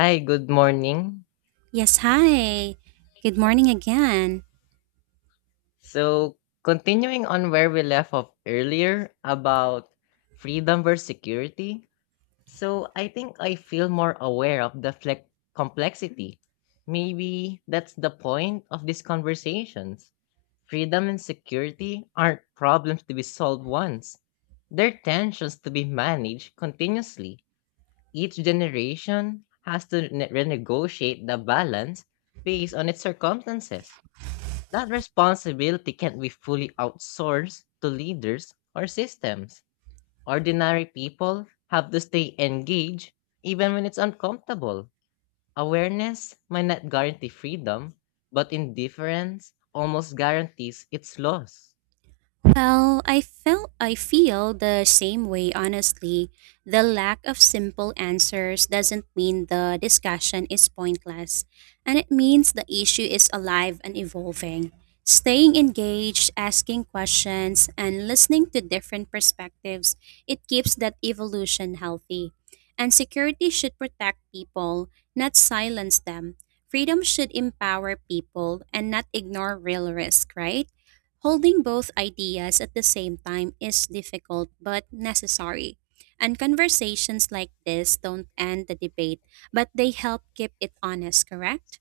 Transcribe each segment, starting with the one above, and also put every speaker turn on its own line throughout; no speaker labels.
Hi, good morning.
Yes, hi. Good morning again.
So, continuing on where we left off earlier about freedom versus security. So, I think I feel more aware of the complexity. Maybe that's the point of these conversations. Freedom and security aren't problems to be solved once, they're tensions to be managed continuously. Each generation has to renegotiate the balance based on its circumstances. That responsibility can't be fully outsourced to leaders or systems. Ordinary people have to stay engaged even when it's uncomfortable. Awareness might not guarantee freedom, but indifference almost guarantees its loss.
Well, I feel the same way honestly. The lack of simple answers doesn't mean the discussion is pointless, and it means the issue is alive and evolving. Staying engaged, asking questions, and listening to different perspectives, it keeps that evolution healthy. And security should protect people, not silence them. Freedom should empower people and not ignore real risk, right? Holding both ideas at the same time is difficult but necessary. And conversations like this don't end the debate, but they help keep it honest, correct?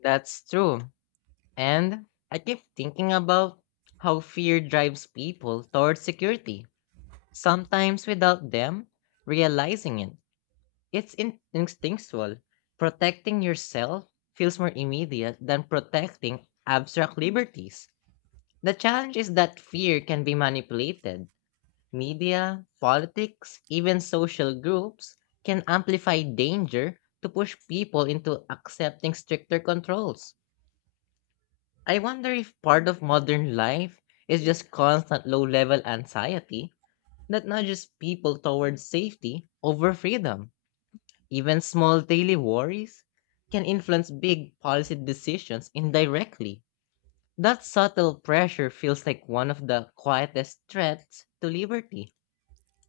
That's true. And I keep thinking about how fear drives people towards security, sometimes without them realizing it. It's instinctual. Protecting yourself feels more immediate than protecting abstract liberties. The challenge is that fear can be manipulated. Media, politics, even social groups can amplify danger to push people into accepting stricter controls. I wonder if part of modern life is just constant low level anxiety that nudges people towards safety over freedom. Even small daily worries can influence big policy decisions indirectly. That subtle pressure feels like one of the quietest threats to liberty.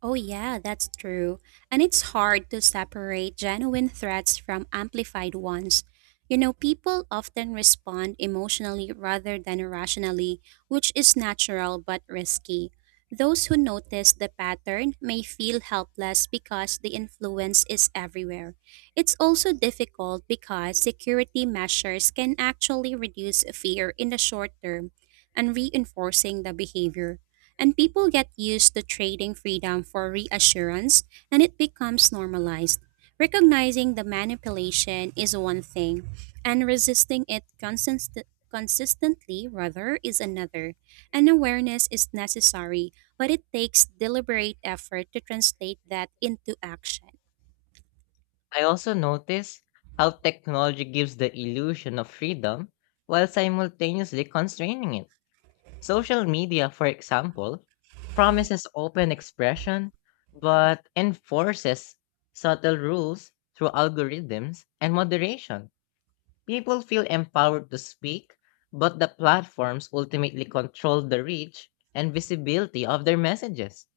Oh, yeah, that's true. And it's hard to separate genuine threats from amplified ones. You know, people often respond emotionally rather than rationally, which is natural but risky. Those who notice the pattern may feel helpless because the influence is everywhere. It's also difficult because security measures can actually reduce fear in the short term and reinforcing the behavior and people get used to trading freedom for reassurance, and it becomes normalized. Recognizing the manipulation is one thing, and resisting it consistently, rather, is another. And awareness is necessary, but it takes deliberate effort to translate that into action.
I also notice how technology gives the illusion of freedom while simultaneously constraining it. Social media, for example, promises open expression but enforces subtle rules through algorithms and moderation. People feel empowered to speak, but the platforms ultimately control the reach and visibility of their messages.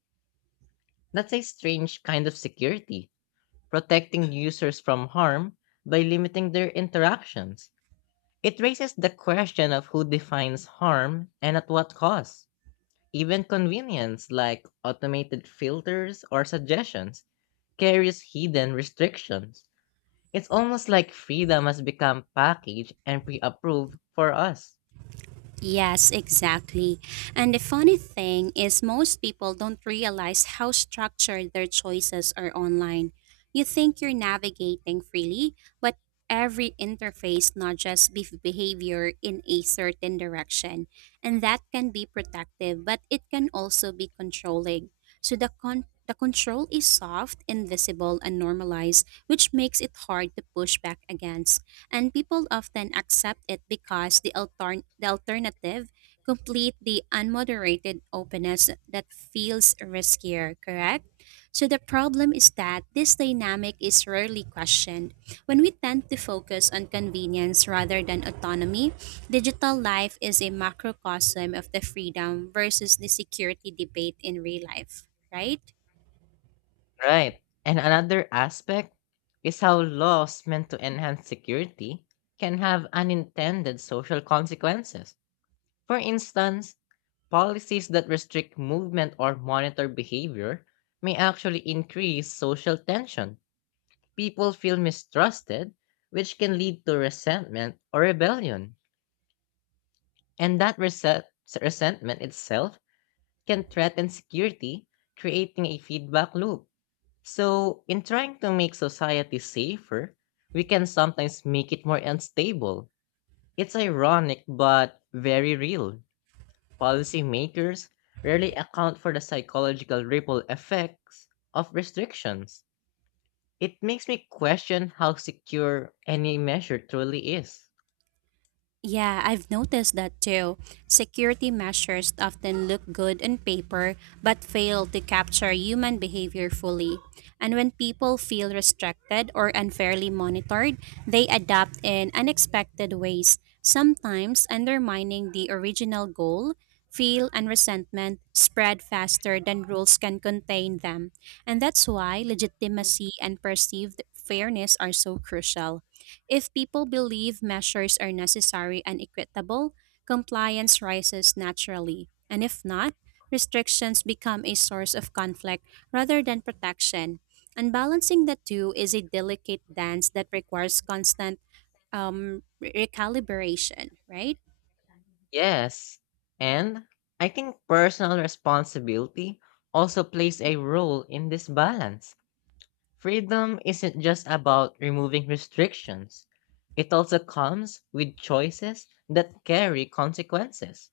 That's a strange kind of security, protecting users from harm by limiting their interactions. It raises the question of who defines harm and at what cost. Even convenience like automated filters or suggestions carries hidden restrictions. It's almost like freedom has become packaged and pre approved for us.
Yes, exactly. And the funny thing is, most people don't realize how structured their choices are online. You think you're navigating freely, but every interface nudges behavior in a certain direction. And that can be protective, but it can also be controlling. So the control is soft, invisible, and normalized, which makes it hard to push back against and people often accept it because the alternative complete the unmoderated openness that feels riskier, correct? So the problem is that this dynamic is rarely questioned. When we tend to focus on convenience rather than autonomy, digital life is a macrocosm of the freedom versus the security debate in real life, right?
Right. And another aspect is how laws meant to enhance security can have unintended social consequences. For instance, policies that restrict movement or monitor behavior may actually increase social tension. People feel mistrusted, which can lead to resentment or rebellion. And that resentment itself can threaten security, creating a feedback loop. So, in trying to make society safer, we can sometimes make it more unstable. It's ironic but very real. Policymakers rarely account for the psychological ripple effects of restrictions. It makes me question how secure any measure truly is.
Yeah, I've noticed that too. Security measures often look good on paper but fail to capture human behavior fully. And when people feel restricted or unfairly monitored, they adapt in unexpected ways, sometimes undermining the original goal. Feel and resentment spread faster than rules can contain them. And that's why legitimacy and perceived fairness are so crucial. If people believe measures are necessary and equitable, compliance rises naturally. And if not, restrictions become a source of conflict rather than protection. And balancing the two is a delicate dance that requires constant recalibration, right?
Yes, and I think personal responsibility also plays a role in this balance. Freedom isn't just about removing restrictions. It also comes with choices that carry consequences.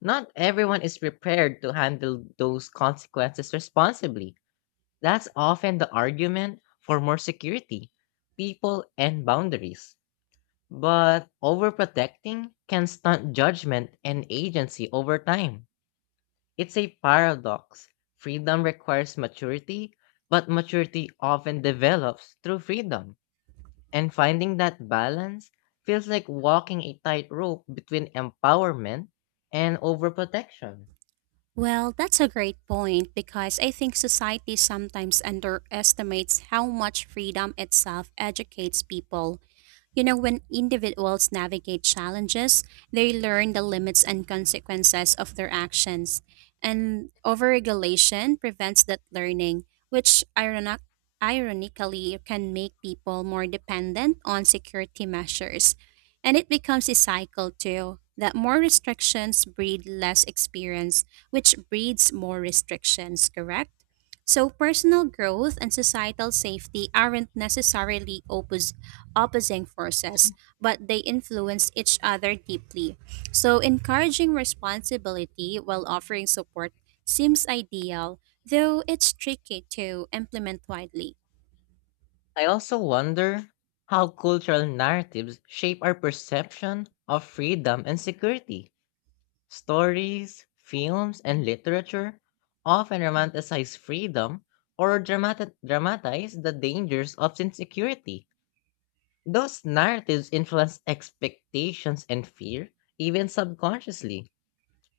Not everyone is prepared to handle those consequences responsibly. That's often the argument for more security, people, and boundaries. But overprotecting can stunt judgment and agency over time. It's a paradox. Freedom requires maturity, but maturity often develops through freedom. And finding that balance feels like walking a tightrope between empowerment and overprotection.
Well, that's a great point because I think society sometimes underestimates how much freedom itself educates people. You know, when individuals navigate challenges, they learn the limits and consequences of their actions. And overregulation prevents that learning, which ironically can make people more dependent on security measures. And it becomes a cycle too that more restrictions breed less experience, which breeds more restrictions, correct? So, personal growth and societal safety aren't necessarily opposite opposing forces, but they influence each other deeply. So, encouraging responsibility while offering support seems ideal, though it's tricky to implement widely.
I also wonder how cultural narratives shape our perception of freedom and security. Stories, films, and literature often romanticize freedom or dramatize the dangers of insecurity. Those narratives influence expectations and fear, even subconsciously.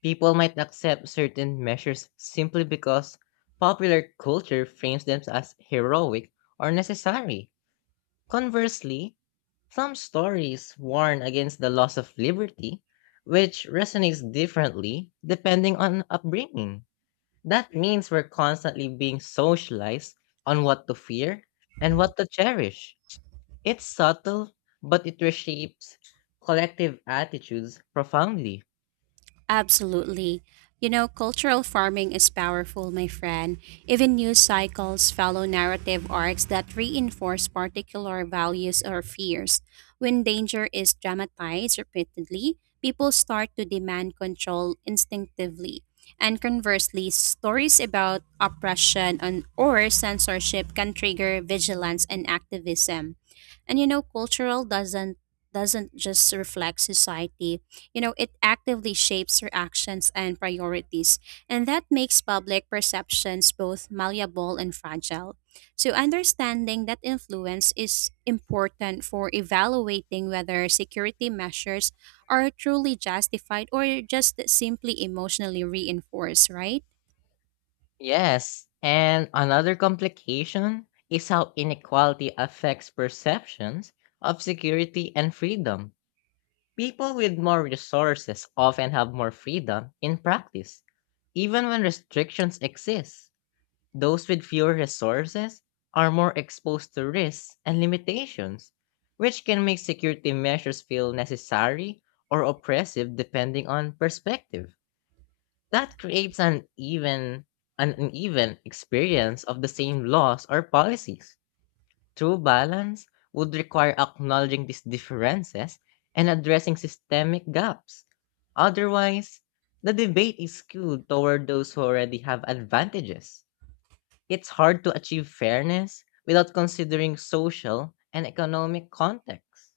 People might accept certain measures simply because popular culture frames them as heroic or necessary. Conversely, some stories warn against the loss of liberty, which resonates differently depending on upbringing. That means we're constantly being socialized on what to fear and what to cherish. It's subtle, but it reshapes collective attitudes profoundly.
Absolutely. You know, cultural farming is powerful, my friend. Even news cycles follow narrative arcs that reinforce particular values or fears. When danger is dramatized repeatedly, people start to demand control instinctively. And conversely, stories about oppression and or censorship can trigger vigilance and activism. And you know, cultural doesn't just reflect society, you know, it actively shapes your actions and priorities, and that makes public perceptions both malleable and fragile. So, understanding that influence is important for evaluating whether security measures are truly justified or just simply emotionally reinforced, right?
Yes, and another complication is how inequality affects perceptions of security and freedom. People with more resources often have more freedom in practice, even when restrictions exist. Those with fewer resources are more exposed to risks and limitations, which can make security measures feel necessary or oppressive depending on perspective. That creates an uneven experience of the same laws or policies. True balance would require acknowledging these differences and addressing systemic gaps. Otherwise, the debate is skewed toward those who already have advantages. It's hard to achieve fairness without considering social and economic context.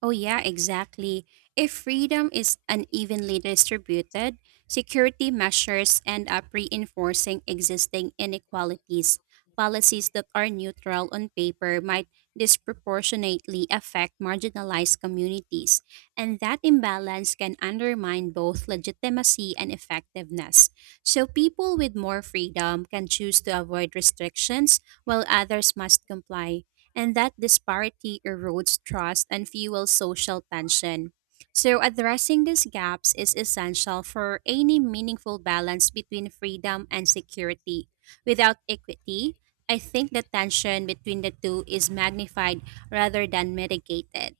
Oh, yeah, exactly. If freedom is unevenly distributed, security measures end up reinforcing existing inequalities. Policies that are neutral on paper might disproportionately affect marginalized communities, and that imbalance can undermine both legitimacy and effectiveness. So, people with more freedom can choose to avoid restrictions while others must comply, and that disparity erodes trust and fuels social tension. So, addressing these gaps is essential for any meaningful balance between freedom and security. Without equity, I think the tension between the two is magnified rather than mitigated.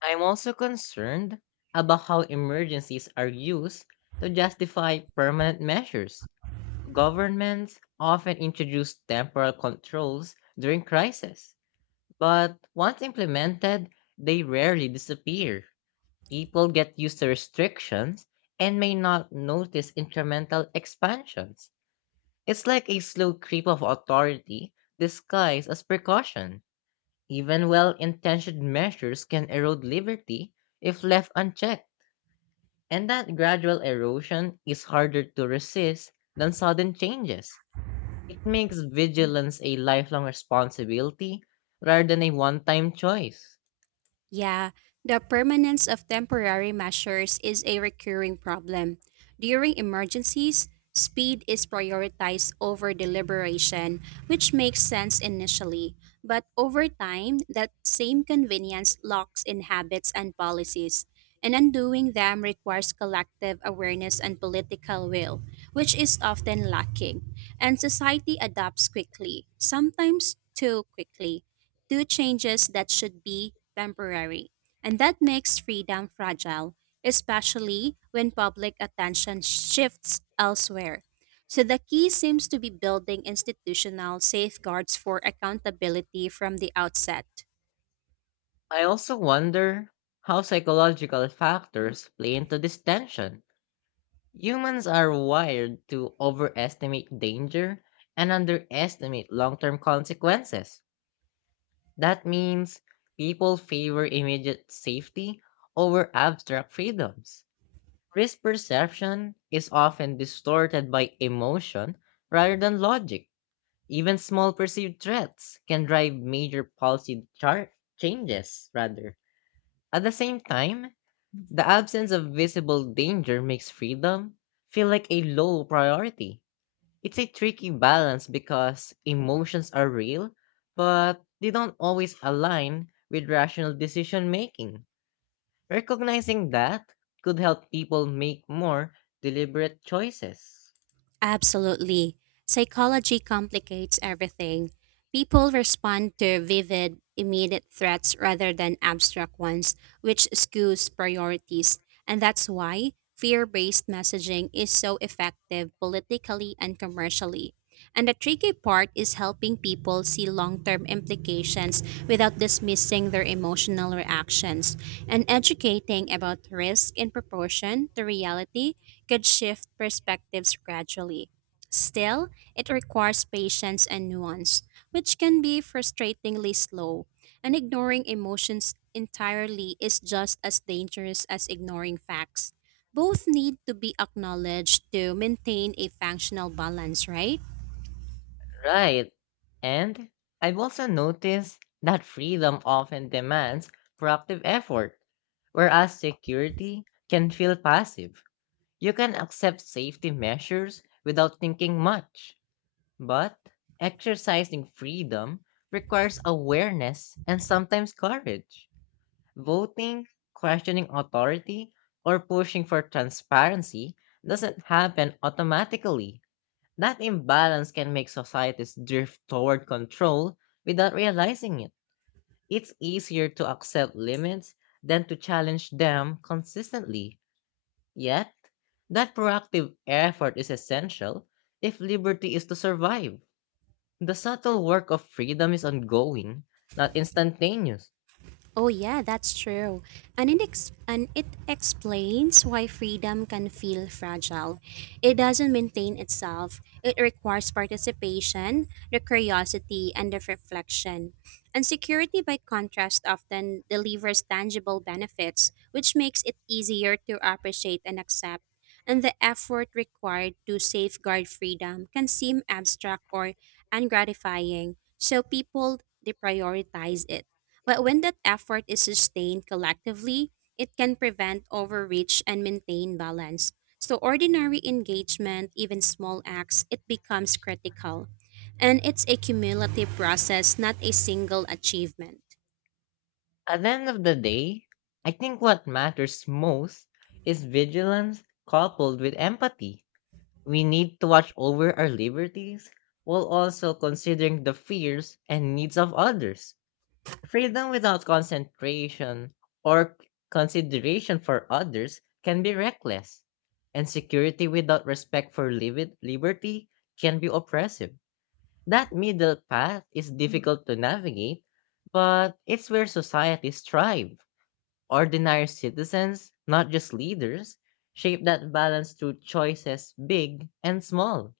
I'm also concerned about how emergencies are used to justify permanent measures. Governments often introduce temporal controls during crisis, but once implemented, they rarely disappear. People get used to restrictions and may not notice incremental expansions. It's like a slow creep of authority disguised as precaution. Even well intentioned measures can erode liberty if left unchecked, and that gradual erosion is harder to resist than sudden changes. It makes vigilance a lifelong responsibility rather than a one time choice.
Yeah, the permanence of temporary measures is a recurring problem. During emergencies, speed is prioritized over deliberation, which makes sense initially. But over time, that same convenience locks in habits and policies, and undoing them requires collective awareness and political will, which is often lacking. And society adapts quickly, sometimes too quickly two changes that should be temporary. And that makes freedom fragile, especially when public attention shifts elsewhere. So the key seems to be building institutional safeguards for accountability from the outset.
I also wonder how psychological factors play into this tension. Humans are wired to overestimate danger and underestimate long term consequences. That means people favor immediate safety over abstract freedoms. Risk perception is often distorted by emotion rather than logic. Even small perceived threats can drive major policy changes, rather. At the same time, the absence of visible danger makes freedom feel like a low priority. It's a tricky balance because emotions are real, but they don't always align with rational decision making. Recognizing that could help people make more deliberate choices.
Absolutely. Psychology complicates everything. People respond to vivid, immediate threats rather than abstract ones, which skews priorities. And that's why fear based messaging is so effective politically and commercially. And the tricky part is helping people see long term implications without dismissing their emotional reactions, and educating about risk in proportion to reality could shift perspectives gradually. Still, it requires patience and nuance, which can be frustratingly slow, and ignoring emotions entirely is just as dangerous as ignoring facts. Both need to be acknowledged to maintain a functional balance, right?
Right. And I've also noticed that freedom often demands proactive effort, whereas security can feel passive. You can accept safety measures without thinking much, but exercising freedom requires awareness and sometimes courage. Voting, questioning authority, or pushing for transparency doesn't happen automatically. That imbalance can make societies drift toward control without realizing it. It's easier to accept limits than to challenge them consistently. Yet, that proactive effort is essential if liberty is to survive. The subtle work of freedom is ongoing, not instantaneous.
Oh, yeah, that's true. And it explains why freedom can feel fragile. It doesn't maintain itself, it requires participation, the curiosity, and the reflection. And security, by contrast, often delivers tangible benefits, which makes it easier to appreciate and accept. And the effort required to safeguard freedom can seem abstract or ungratifying, so people deprioritize it. But when that effort is sustained collectively, it can prevent overreach and maintain balance. So ordinary engagement, even small acts, it becomes critical. And it's a cumulative process, not a single achievement.
At the end of the day, I think what matters most is vigilance coupled with empathy. We need to watch over our liberties while also considering the fears and needs of others. Freedom without concentration or consideration for others can be reckless, and security without respect for liberty can be oppressive. That middle path is difficult to navigate, but it's where societies thrive. Ordinary citizens, not just leaders, shape that balance through choices big and small.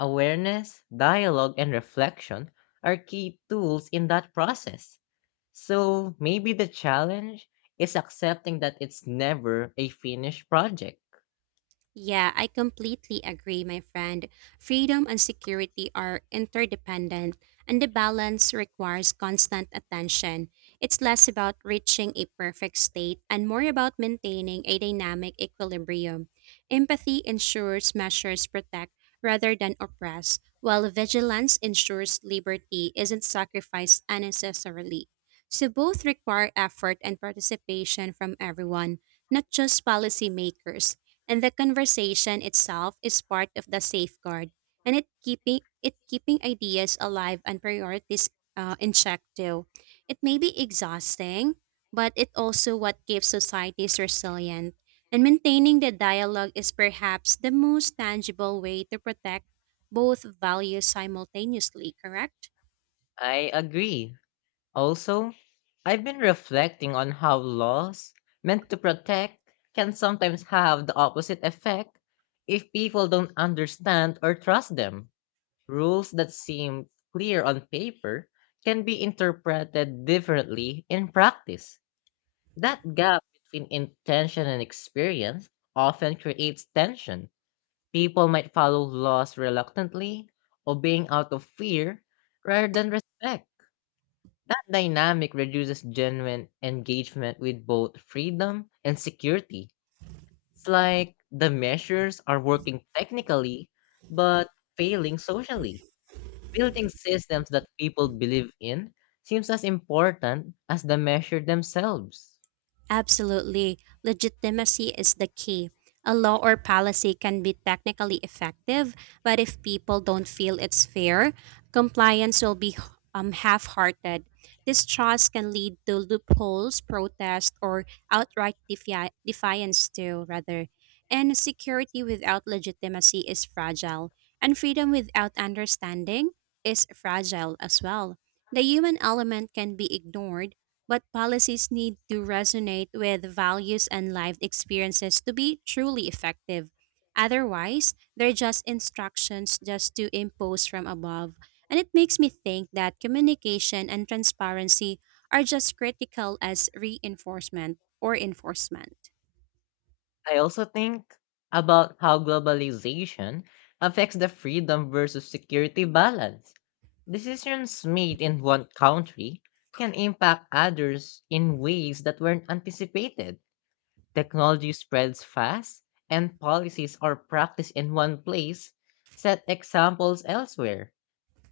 Awareness, dialogue, and reflection are key tools in that process. So maybe the challenge is accepting that it's never a finished project.
Yeah, I completely agree, my friend. Freedom and security are interdependent, and the balance requires constant attention. It's less about reaching a perfect state and more about maintaining a dynamic equilibrium. Empathy ensures measures protect rather than oppress, while vigilance ensures liberty isn't sacrificed unnecessarily. So both require effort and participation from everyone, not just policymakers, and the conversation itself is part of the safeguard, and it keeping ideas alive and priorities in check too. It may be exhausting, but it also what keeps societies resilient, and maintaining the dialogue is perhaps the most tangible way to protect both values simultaneously, correct?
I agree. Also, I've been reflecting on how laws meant to protect can sometimes have the opposite effect if people don't understand or trust them. Rules that seem clear on paper can be interpreted differently in practice. That gap between intention and experience often creates tension. People might follow laws reluctantly, obeying out of fear rather than respect. That dynamic reduces genuine engagement with both freedom and security. It's like the measures are working technically but failing socially. Building systems that people believe in seems as important as the measure themselves.
Absolutely. Legitimacy is the key. A law or policy can be technically effective, but if people don't feel it's fair, compliance will be half hearted. Distrust can lead to loopholes, protest, or outright defiance, too, rather. And security without legitimacy is fragile, and freedom without understanding is fragile as well. The human element can be ignored but policies need to resonate with values and lived experiences to be truly effective. Otherwise, they're just instructions just to impose from above. And it makes me think that communication and transparency are just critical as reinforcement or enforcement.
I also think about how globalization affects the freedom versus security balance. Decisions made in one country can impact others in ways that weren't anticipated. Technology spreads fast, and policies or practice in one place set examples elsewhere.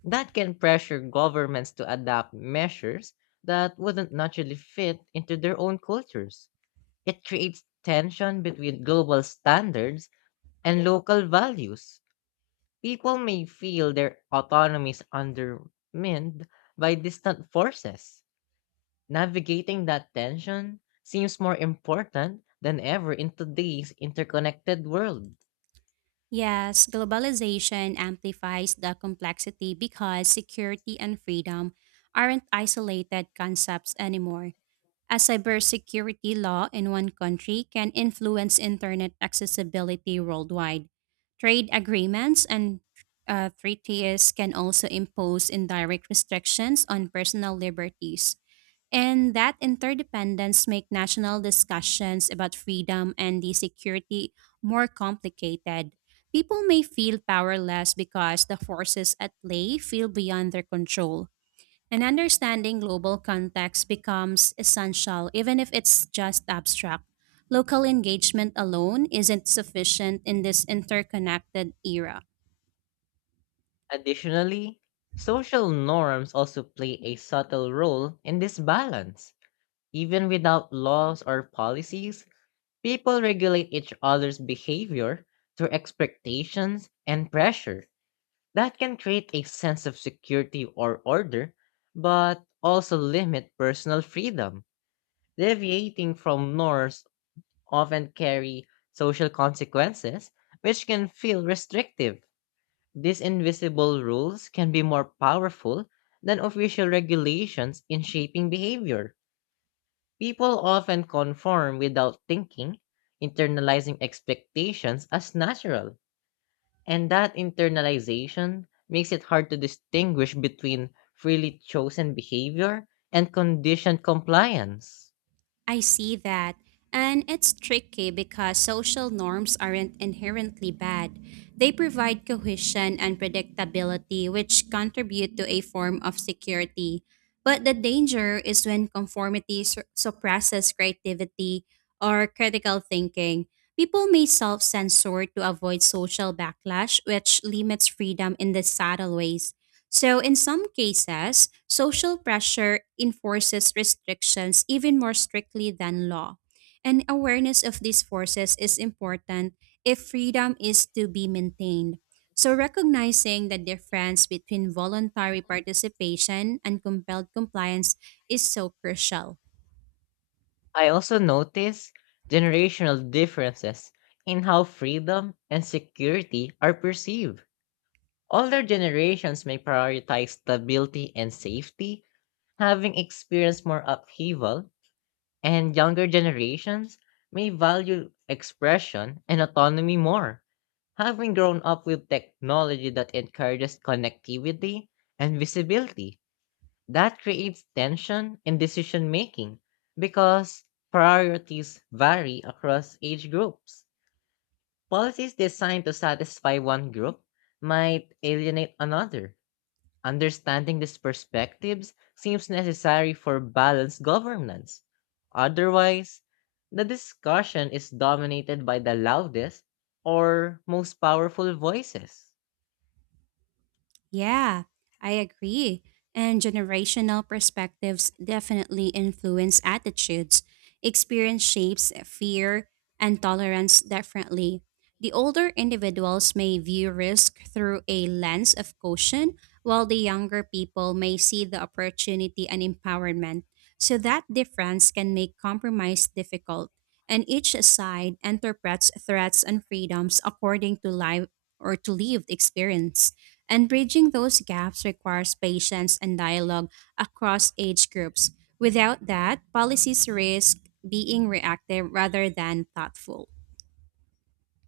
That can pressure governments to adopt measures that wouldn't naturally fit into their own cultures. It creates tension between global standards and local values. People may feel their autonomy is undermined by distant forces. Navigating that tension seems more important than ever in today's interconnected world.
Yes, globalization amplifies the complexity because security and freedom aren't isolated concepts anymore. A cybersecurity law in one country can influence internet accessibility worldwide. Trade agreements and treaties can also impose indirect restrictions on personal liberties. And that interdependence make national discussions about freedom and the security more complicated. People may feel powerless because the forces at play feel beyond their control. And understanding global context becomes essential, even if it's just abstract. Local engagement alone isn't sufficient in this interconnected era.
Additionally, social norms also play a subtle role in this balance. Even without laws or policies, people regulate each other's behavior through expectations and pressure. That can create a sense of security or order, but also limit personal freedom. Deviating from norms often carry social consequences, which can feel restrictive. These invisible rules can be more powerful than official regulations in shaping behavior. People often conform without thinking, internalizing expectations as natural. And that internalization makes it hard to distinguish between freely chosen behavior and conditioned compliance.
I see that. And it's tricky because social norms aren't inherently bad. They provide cohesion and predictability, which contribute to a form of security. But the danger is when conformity suppresses creativity or critical thinking. People may self censor to avoid social backlash, which limits freedom in the subtle ways. So, in some cases, social pressure enforces restrictions even more strictly than law. And awareness of these forces is important if freedom is to be maintained. So, recognizing the difference between voluntary participation and compelled compliance is so crucial.
I also notice generational differences in how freedom and security are perceived. Older generations may prioritize stability and safety, having experienced more upheaval, and younger generations may value expression and autonomy more, having grown up with technology that encourages connectivity and visibility. That creates tension in decision making because priorities vary across age groups. Policies designed to satisfy one group might alienate another. Understanding these perspectives seems necessary for balanced governance. Otherwise, the discussion is dominated by the loudest or most powerful voices.
Yeah, I agree. And generational perspectives definitely influence attitudes. Experience shapes fear and tolerance differently. The older individuals may view risk through a lens of caution, while the younger people may see the opportunity and empowerment. So that difference can make compromise difficult, and each side interprets threats and freedoms according to life or to lived experience. And bridging those gaps requires patience and dialogue across age groups. Without that, policies risk being reactive rather than thoughtful.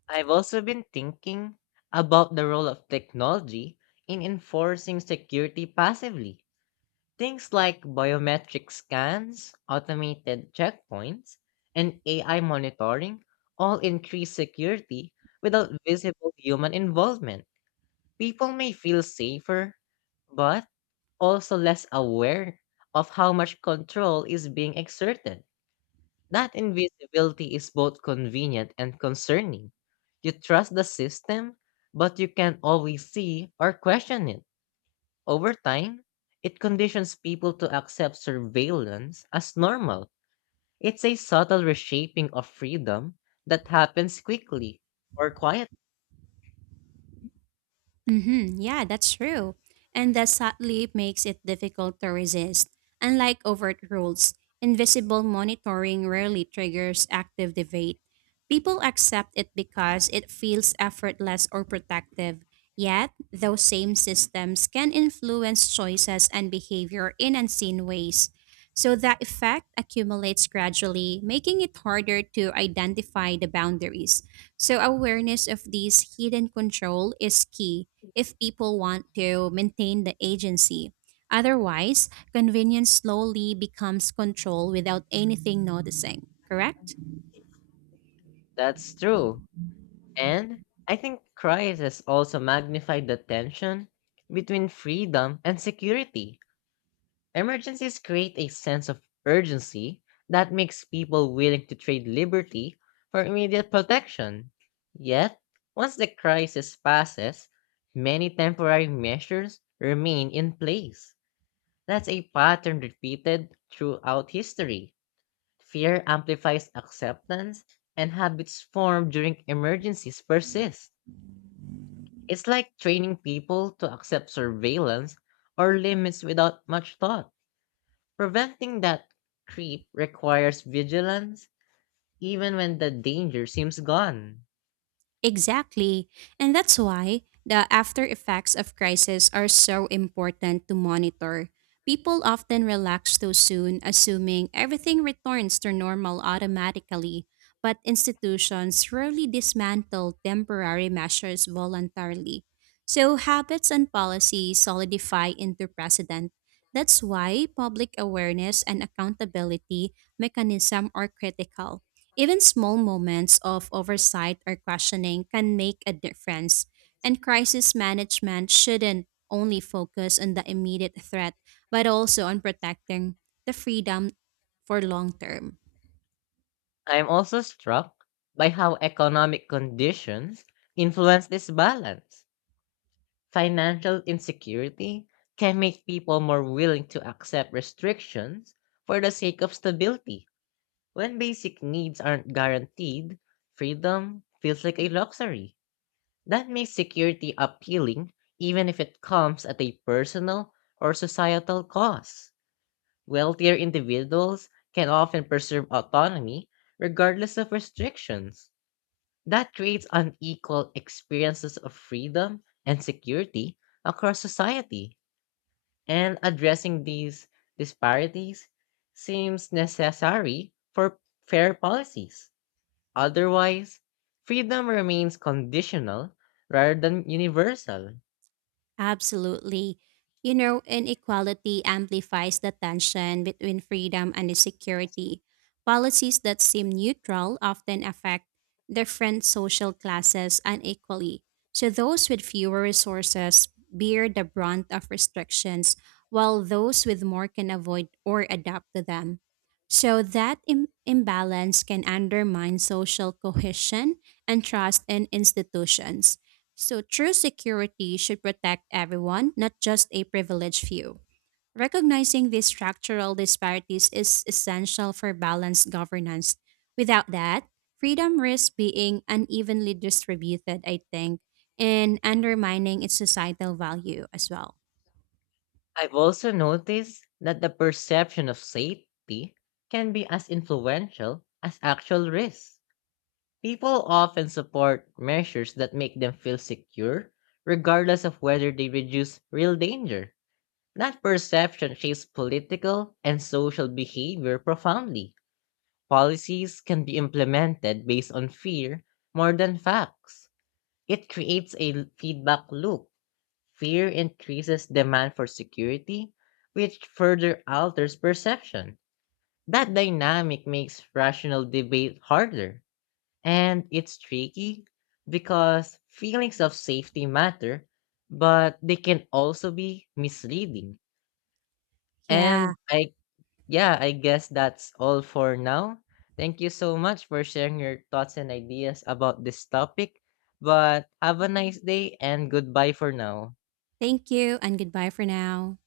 I've also been thinking about the role of technology in enforcing security passively. Things like biometric scans, automated checkpoints, and AI monitoring all increase security without visible human involvement. People may feel safer, but also less aware of how much control is being exerted. That invisibility is both convenient and concerning. You trust the system, but you can't always see or question it. Over time, it conditions people to accept surveillance as normal. It's a subtle reshaping of freedom that happens quickly or quiet.
Mm-hmm. Yeah, that's true. And that sadly makes it difficult to resist. Unlike overt rules, invisible monitoring rarely triggers active debate. People accept it because it feels effortless or protective. Yet, those same systems can influence choices and behavior in unseen ways. So, the effect accumulates gradually, making it harder to identify the boundaries. So, awareness of these hidden control is key if people want to maintain the agency. Otherwise, convenience slowly becomes control without anything noticing, correct?
That's true. And I think crises also magnify the tension between freedom and security. Emergencies create a sense of urgency that makes people willing to trade liberty for immediate protection. Yet, once the crisis passes, many temporary measures remain in place. That's a pattern repeated throughout history. Fear amplifies acceptance, and habits formed during emergencies persist. It's like training people to accept surveillance or limits without much thought. Preventing that creep requires vigilance, even when the danger seems gone.
Exactly. And that's why the after effects of crisis are so important to monitor. People often relax too soon, assuming everything returns to normal automatically, but institutions rarely dismantle temporary measures voluntarily. So habits and policies solidify into precedent. That's why public awareness and accountability mechanism are critical. Even small moments of oversight or questioning can make a difference, and crisis management shouldn't only focus on the immediate threat, but also on protecting the freedom for long term.
I'm also struck by how economic conditions influence this balance. Financial insecurity can make people more willing to accept restrictions for the sake of stability. When basic needs aren't guaranteed, freedom feels like a luxury. That makes security appealing, even if it comes at a personal or societal cost. Wealthier individuals can often preserve autonomy regardless of restrictions. That creates unequal experiences of freedom and security across society. And addressing these disparities seems necessary for fair policies. Otherwise, freedom remains conditional rather than universal.
Absolutely. You know, inequality amplifies the tension between freedom and insecurity. Policies that seem neutral often affect different social classes unequally. So, those with fewer resources bear the brunt of restrictions, while those with more can avoid or adapt to them. So, that imbalance can undermine social cohesion and trust in institutions. So, true security should protect everyone, not just a privileged few. Recognizing these structural disparities is essential for balanced governance. Without that, freedom risks being unevenly distributed, I think, and undermining its societal value as well.
I've also noticed that the perception of safety can be as influential as actual risks. People often support measures that make them feel secure, regardless of whether they reduce real danger. That perception shapes political and social behavior profoundly. Policies can be implemented based on fear more than facts. It creates a feedback loop. Fear increases demand for security, which further alters perception. That dynamic makes rational debate harder. And it's tricky because feelings of safety matter, but they can also be misleading. And
Yeah,
I Yeah, I guess that's all for now. Thank you so much for sharing your thoughts and ideas about this topic. But have a nice day and goodbye for now.
thank you and goodbye for now.